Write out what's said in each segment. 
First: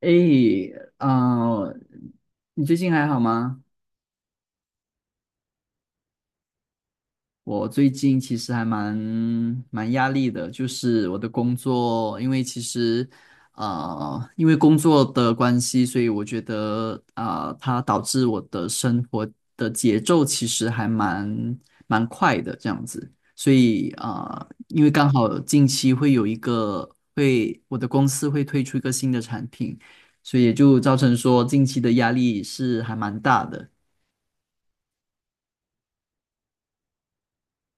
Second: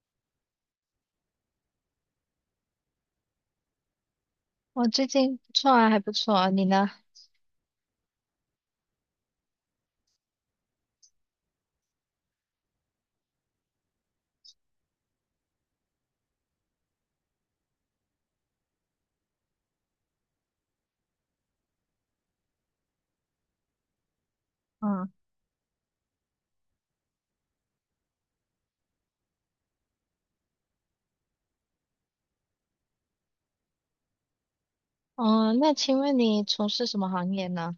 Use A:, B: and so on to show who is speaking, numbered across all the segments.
A: 诶，啊、你最近还好吗？
B: 我最近不错啊，还不错啊，你呢？
A: 我最近其实还蛮压力的，就是我的工作，因为其实，因为工作的关系，所以我觉得它导致我的生活的节奏其实还蛮快的这样子，所以因为
B: 嗯，
A: 刚好近期会有一个会我的公司会推出一个新的产品，所以也就造成说近期的压力是还蛮大的。
B: 嗯，那请问你从事什么行业呢？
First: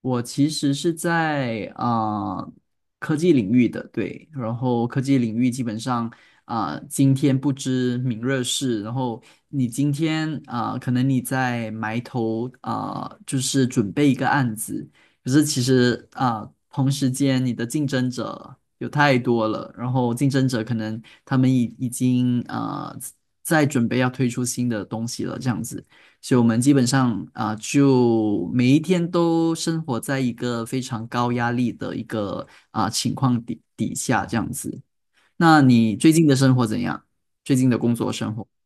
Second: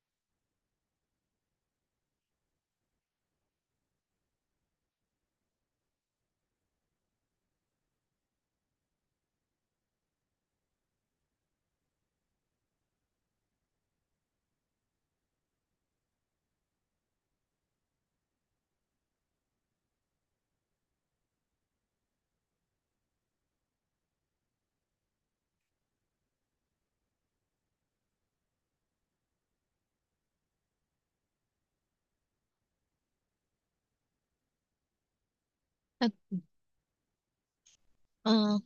A: 我其实是在科技领域的，对，然后科技领域基本上今天不知明日事，然后你今天可能你在埋头就是准备一个案子，可是其实同时间你的竞争者有太多了，然后竞争者可能他们已经在准备要推出新的东西了，这样子。所以我们基本上就每一天都生活在一个非常高压力的一个情况底下这样子。那你最近
B: 那
A: 的生活怎样？最近的工作生活？
B: 嗯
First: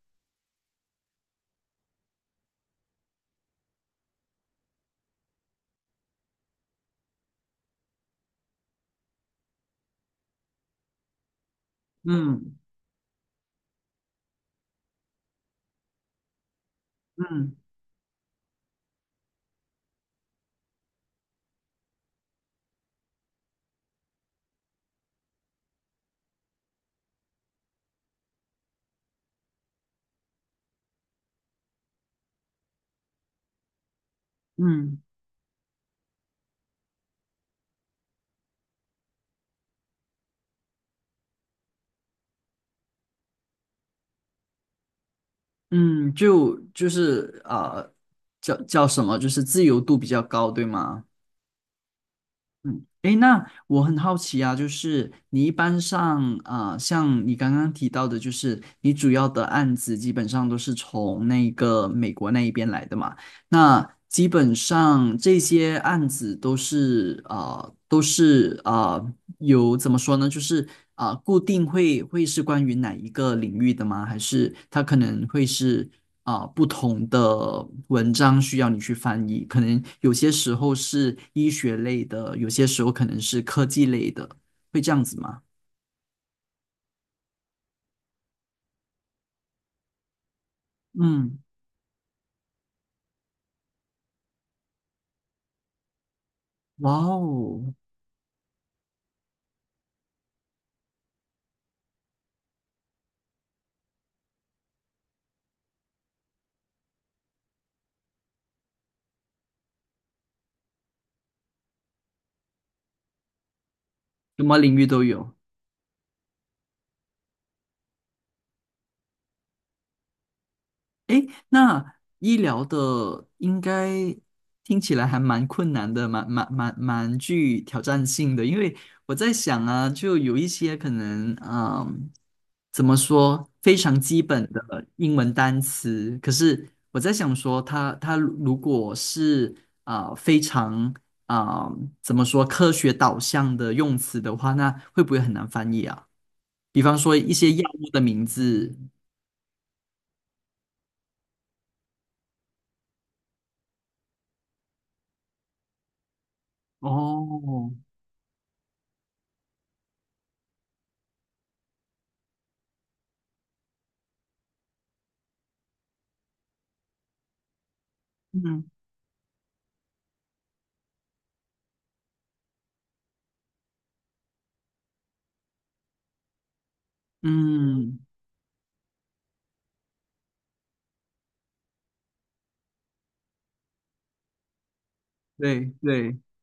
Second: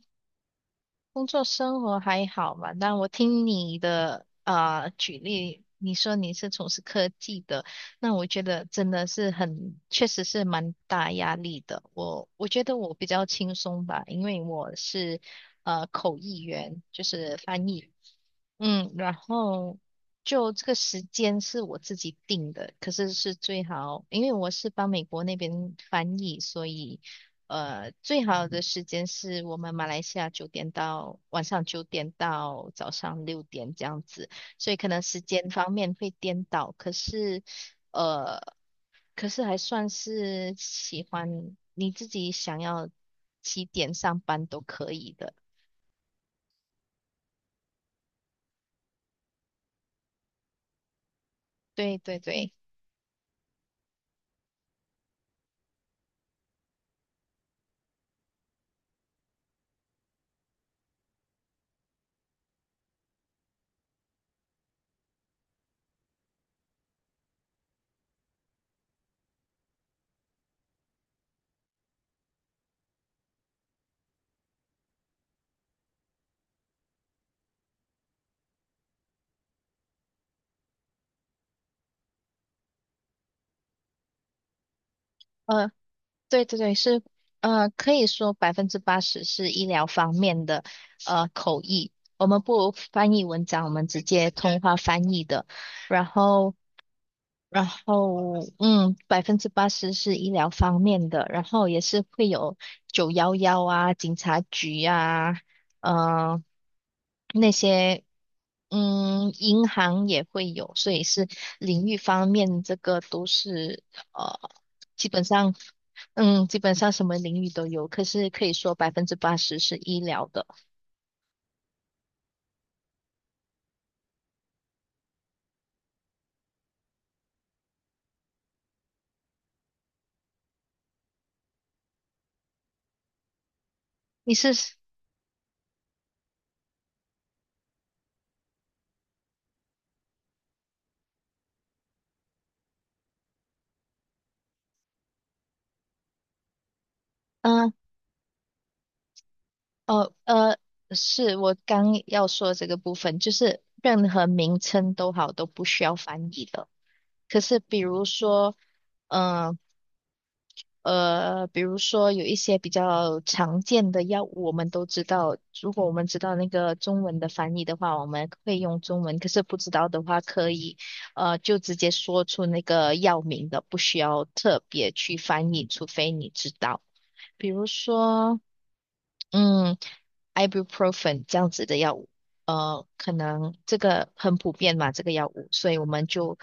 B: 工作生活还好嘛？但我听你的举例，你说你是从事科技的，那我觉得真的是确实是蛮大压力的。我
A: 嗯
B: 觉得我比较轻松吧，因为我是口译员，就是
A: 嗯
B: 翻译。嗯，然后就这个时间是我自己定的，可是是最好，因为我是帮美国那边翻译，所以最好的时间是我们马来西亚九点到晚上九点到早上6点这样子，所以可
A: 嗯
B: 能时间方面会颠倒，呃，可是还算是喜欢你自己想要几点上班都可以的。
A: 嗯，就是叫什么？就是自由度比较高，对吗？
B: 对对对，
A: 嗯，诶，那我很好奇啊，就是你一般上像你刚刚提到的，就是你主要的案子基本上都是从那个美国那一边来的嘛？那基本上这些案子都是有怎么说呢？就是固定会是关于哪一个领域的吗？还是它可能会是不同的文章需要你去翻译？可能有些时候是医学类的，有些时候可能是科技类的，会这样子吗？
B: 呃，对对对，是可以说百分之八十是医疗方面的
A: 嗯，
B: 口译，我们不翻译文章，我们直接通话翻译的。然后，
A: 哇哦，
B: 嗯，百分之八十是医疗方面的，然后也是会有911啊、警察局啊，呃，那些，嗯，银行也会有，所以是领域方面，这个都是呃，
A: 什么领域都
B: 基本
A: 有。
B: 上，嗯，基本上什么领域都有，可是可以说百分之八十是医疗的。
A: 诶，那医疗的应该听起来还蛮困难的，蛮具挑战性的。因为我在想啊，就有一些可能，嗯，怎么说，非常基
B: 你
A: 本
B: 是，
A: 的英文单词，可是我在想说它，它如果是非常啊、怎么说科学导向的用词的话，那会不会很难翻译啊？比方说一些药
B: 嗯、
A: 物的名字，
B: 哦，是我刚要说这个部分，就是任何名称都好，都不需要翻译的。可是
A: 哦，
B: 比如说，嗯呃，呃比如说有一些比较常见的药物，我们都知道，如果我们知道那个中文的翻译的话，我们会
A: 嗯。
B: 用中文；可是不知道的话，可以就直接说出那个药名的，不需要特别去翻译，除非你知道。比如
A: 嗯，
B: 说。嗯，ibuprofen 这样子的药物，呃，可能这个很普遍嘛，这个药物，
A: 对
B: 所以我们
A: 对，
B: 就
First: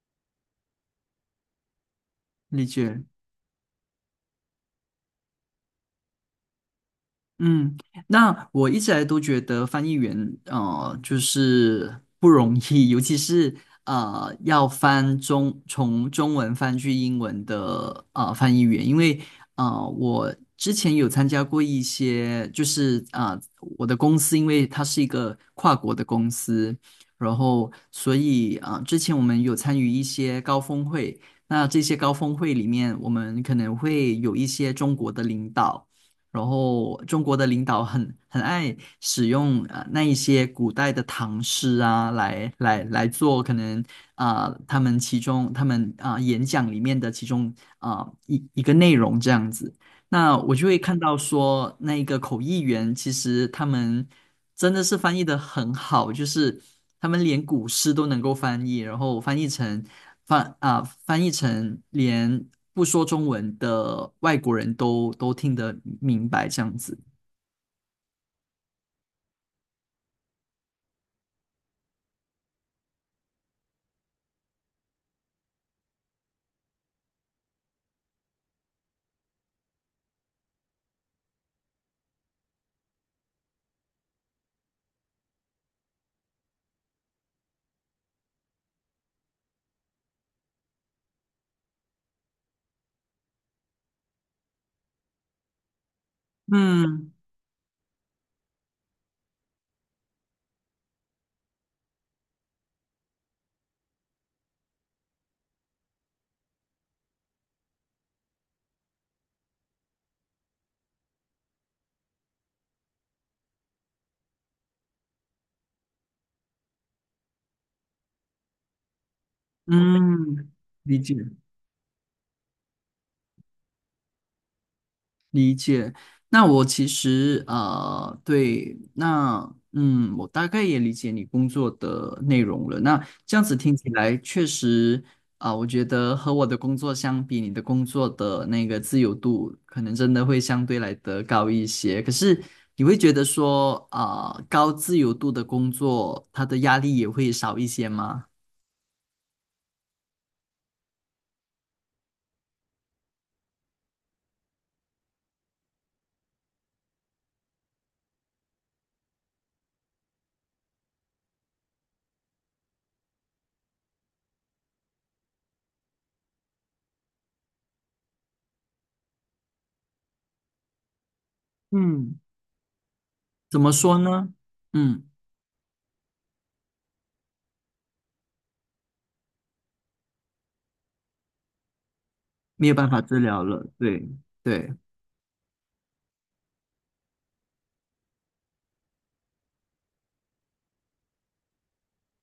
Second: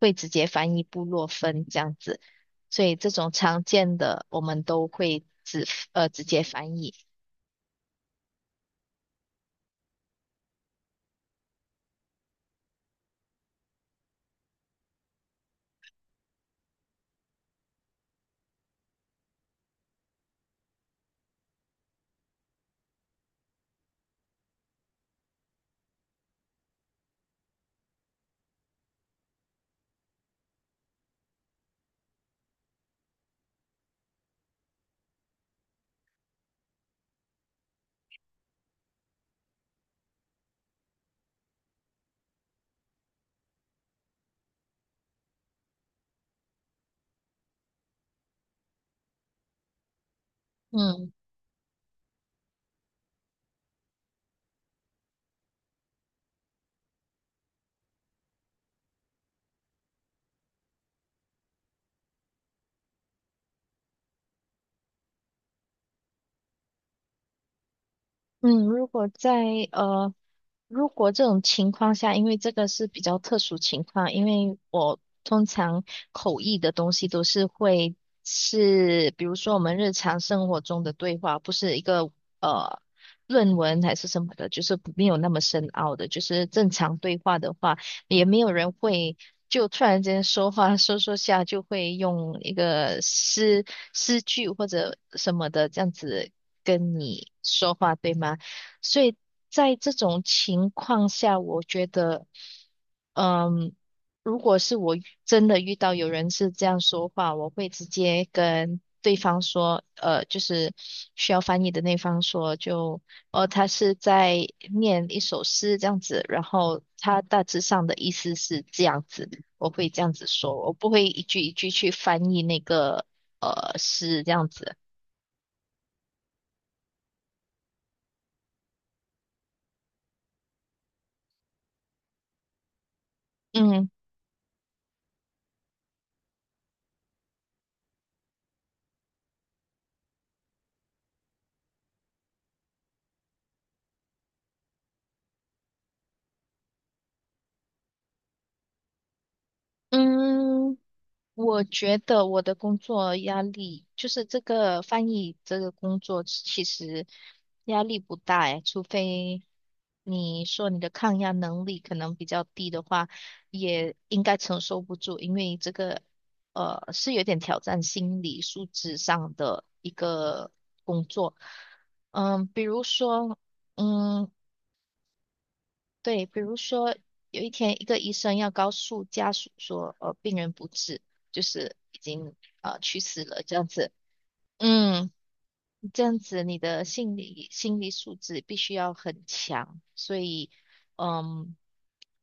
B: 会直接翻译布洛芬这样子，
A: 理
B: 所以
A: 解。
B: 这种常见的我们都会直接翻译。
A: 嗯，那我一直来都觉得翻译员，就是不容易，尤其是要从中文翻去英文的翻译员，因为我之前有参加过一些，就是我的公司因为它是一个跨国的公司，然后所以之前我们有参与一些高峰会，那这些高峰会里面，我们可能会有一些中国的领导。然后中国的领导很爱使用那一些古代的唐诗啊，来做可能他们演讲里面的其中一个内容这样子。那我就会看
B: 嗯
A: 到说，那一个口译员其实他们真的是翻译的很好，就是他们连古诗都能够翻译，然后翻译成翻译成连不说中文的外国人都听得明白这样子。
B: 嗯，如果呃如果这种情况下，因为这个是比较特殊情况，因为我通常口译的东西都是会是，比如说我们日常生活中的对话，不是一个呃论文还是什么的，就是没有那么深奥的，就是正常对话的话，也没有人会就突然间说话说说下就会用一个诗句或者什么的这样子跟
A: 嗯
B: 你说话，对吗？所以在这种情况下，我觉得，嗯，如果是我真的遇到有人是这样说话，我会直接跟对方说，呃，就是需要翻译的那方说，就，哦，他是在念一首诗这样子，然后他大致上的意思是这样子，我会这样子
A: 嗯，
B: 说，我不
A: 理
B: 会
A: 解。
B: 一句一句去翻译那个诗这样子，
A: 那我其实啊，对，那嗯，我大概也理解你工作的内容了。那这样子听
B: 嗯
A: 起来，确实我觉得和我的工作相比，你的工作的那个自由度可能真的会相对来得高一些。可是你会觉得说高自由度的工作，它的压力也会少一些吗？
B: 嗯。我觉得我的工作压力，就是这个翻译这个工作，其实压力不大诶，除非你说你的抗压能力可能比较低的话，也应该承受不住，因为这个是有点挑战心理素质上的一个工作。
A: 嗯。
B: 嗯，比如说，
A: 怎么说
B: 嗯，
A: 呢？嗯，
B: 对，比如说有一天，一个医生要告诉家属说，呃，病人不治，就是已经
A: 没有办
B: 去
A: 法治
B: 世了
A: 疗
B: 这
A: 了，
B: 样子。
A: 对对。
B: 嗯，这样子你的心理素质必须要很强，所以嗯，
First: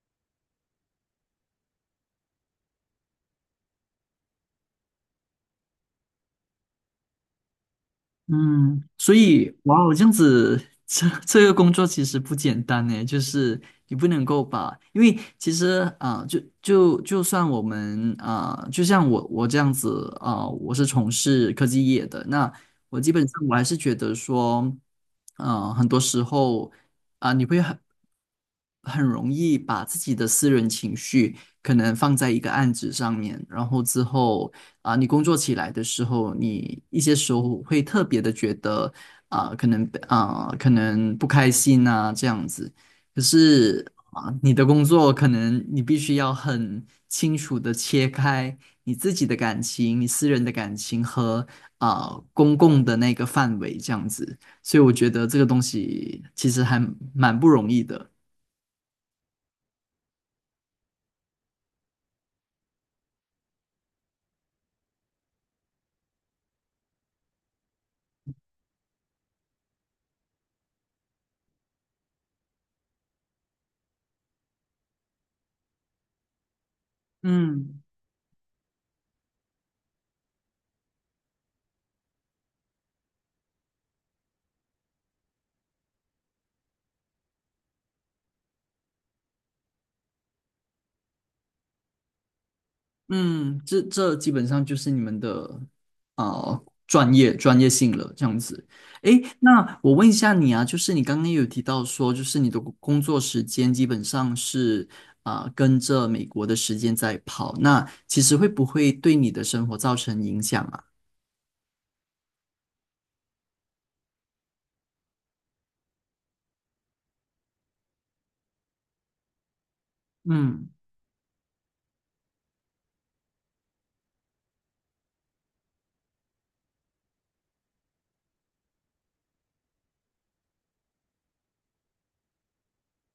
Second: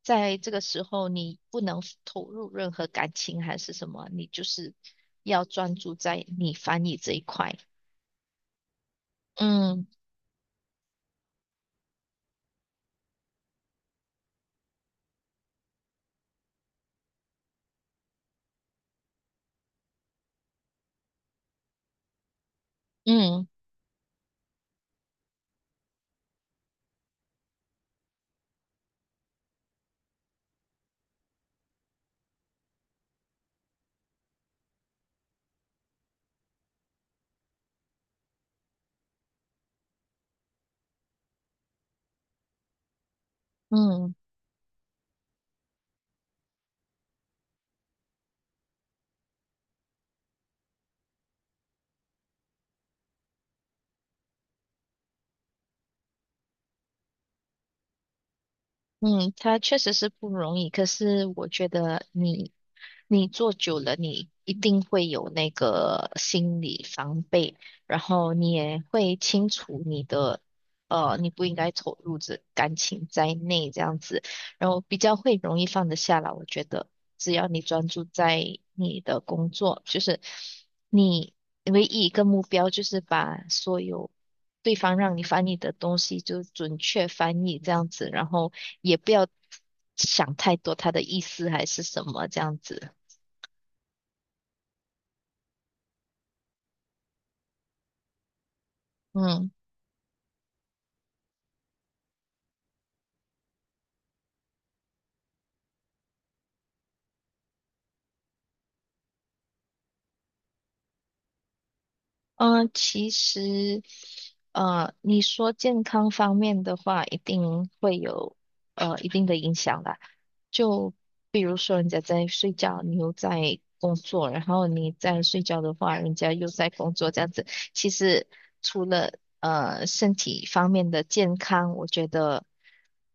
B: 在这个时候你不能投入任何感情还是什么，你就是要专注在你翻译这一块。
A: 嗯，所以哇
B: 嗯
A: 哦，这样子，这个工作其实不简单呢，就是你不能够把，因为其实就算我们就像我这样子我是从事科技业的，那我基本
B: 嗯
A: 上我还是觉得说，很多时候你会很容易把自己的私人情绪可能放在一个案子上面，然后之后。你工作起来的时候，你一些时候会特别的觉得可能不开心啊这样子。可是
B: 嗯。
A: 你的工作可能你必须要很清楚的切开你自己的感情、你私人的感情和公共的那个范围这样子。所以我觉得这个东西其实还蛮不容易的。
B: 嗯，他确实是不容易，可是我觉得你做久了，你一定会有那个心理防备，然后你也会清楚你不应该投入这感情在内这样子，然后比较会容易放得下来。我觉得只要你
A: 嗯。
B: 专注在你的工作，就是你唯一一个目标就是把所有对方让你翻译的东西就准确翻译这样子，然后也不要想太多他的意思还是什么这样子。
A: 嗯，这基本上就是你们的啊专业性了，这样子。诶，
B: 嗯。
A: 那我问一下你啊，就是你刚刚有提到说，就是你的工作时间基本上是跟着美国的时间在跑，那其实会不会对你的生活造成影响啊？
B: 嗯，其实，你说健康方面的话，一定会有一定的影响啦。
A: 嗯，
B: 就比如说，人家在睡觉，你又在工作，然后你在睡觉的话，人家又在工作，这样子。其实除了身体方面的健康，我觉得，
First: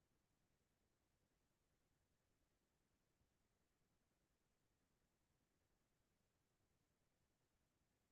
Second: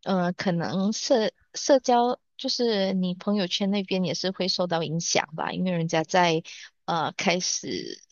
B: 可能社交就是你朋友圈那边也是会受到影响吧，因为人家在开始。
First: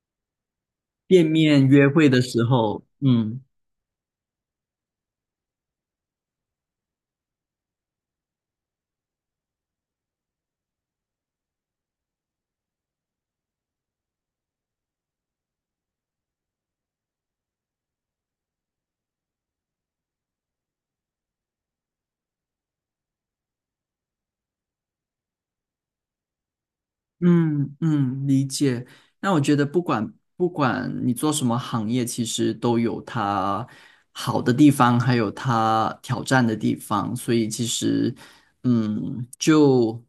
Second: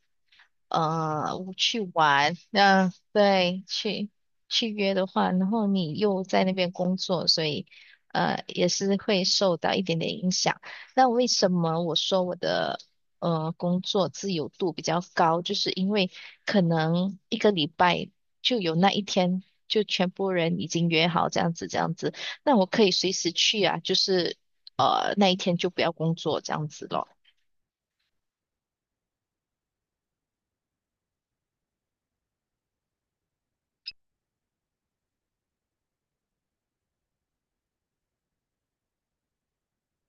A: 见
B: 呃
A: 面
B: 去
A: 约会的
B: 玩，
A: 时候，
B: 嗯，
A: 嗯。
B: 对去约的话，然后你又在那边工作，所以也是会受到一点点影响。那为什么我说我的工作自由度比较高，就是因为可能一个礼拜就有那一天。就全部人已经约好这样子，这样子，那我可以随时去啊，就是那一天就不要工作这样子咯。
A: 嗯嗯，理解。那我觉得不管你做什么行业，其实都有它好的地方，还有它挑战的地方。所以其实，嗯，就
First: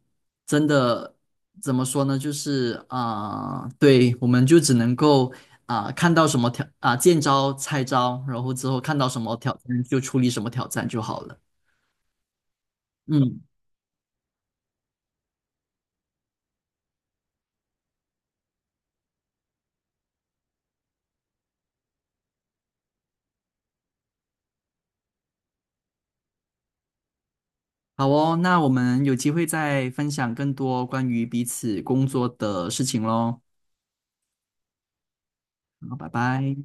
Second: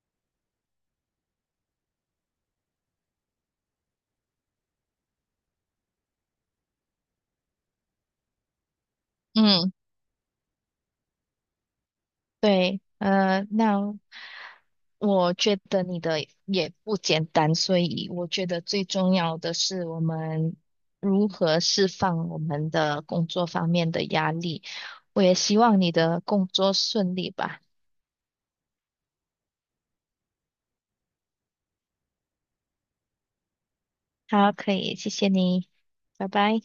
A: 真的怎么说呢？就是对，我们就只能够看到什么见招拆招，然后之后看到什么挑
B: 嗯，
A: 战就处理什么挑战就好了。
B: 对，
A: 嗯
B: 那我觉得你的也不简单，所以我觉得最重要的是我们如何释放我们的工作方面的压力。我也希望你的工作顺利吧。
A: 好哦，那我们有机会再分享更多关于彼此工作的事情喽。
B: 好，可以，谢谢你，
A: 好，拜
B: 拜
A: 拜。
B: 拜。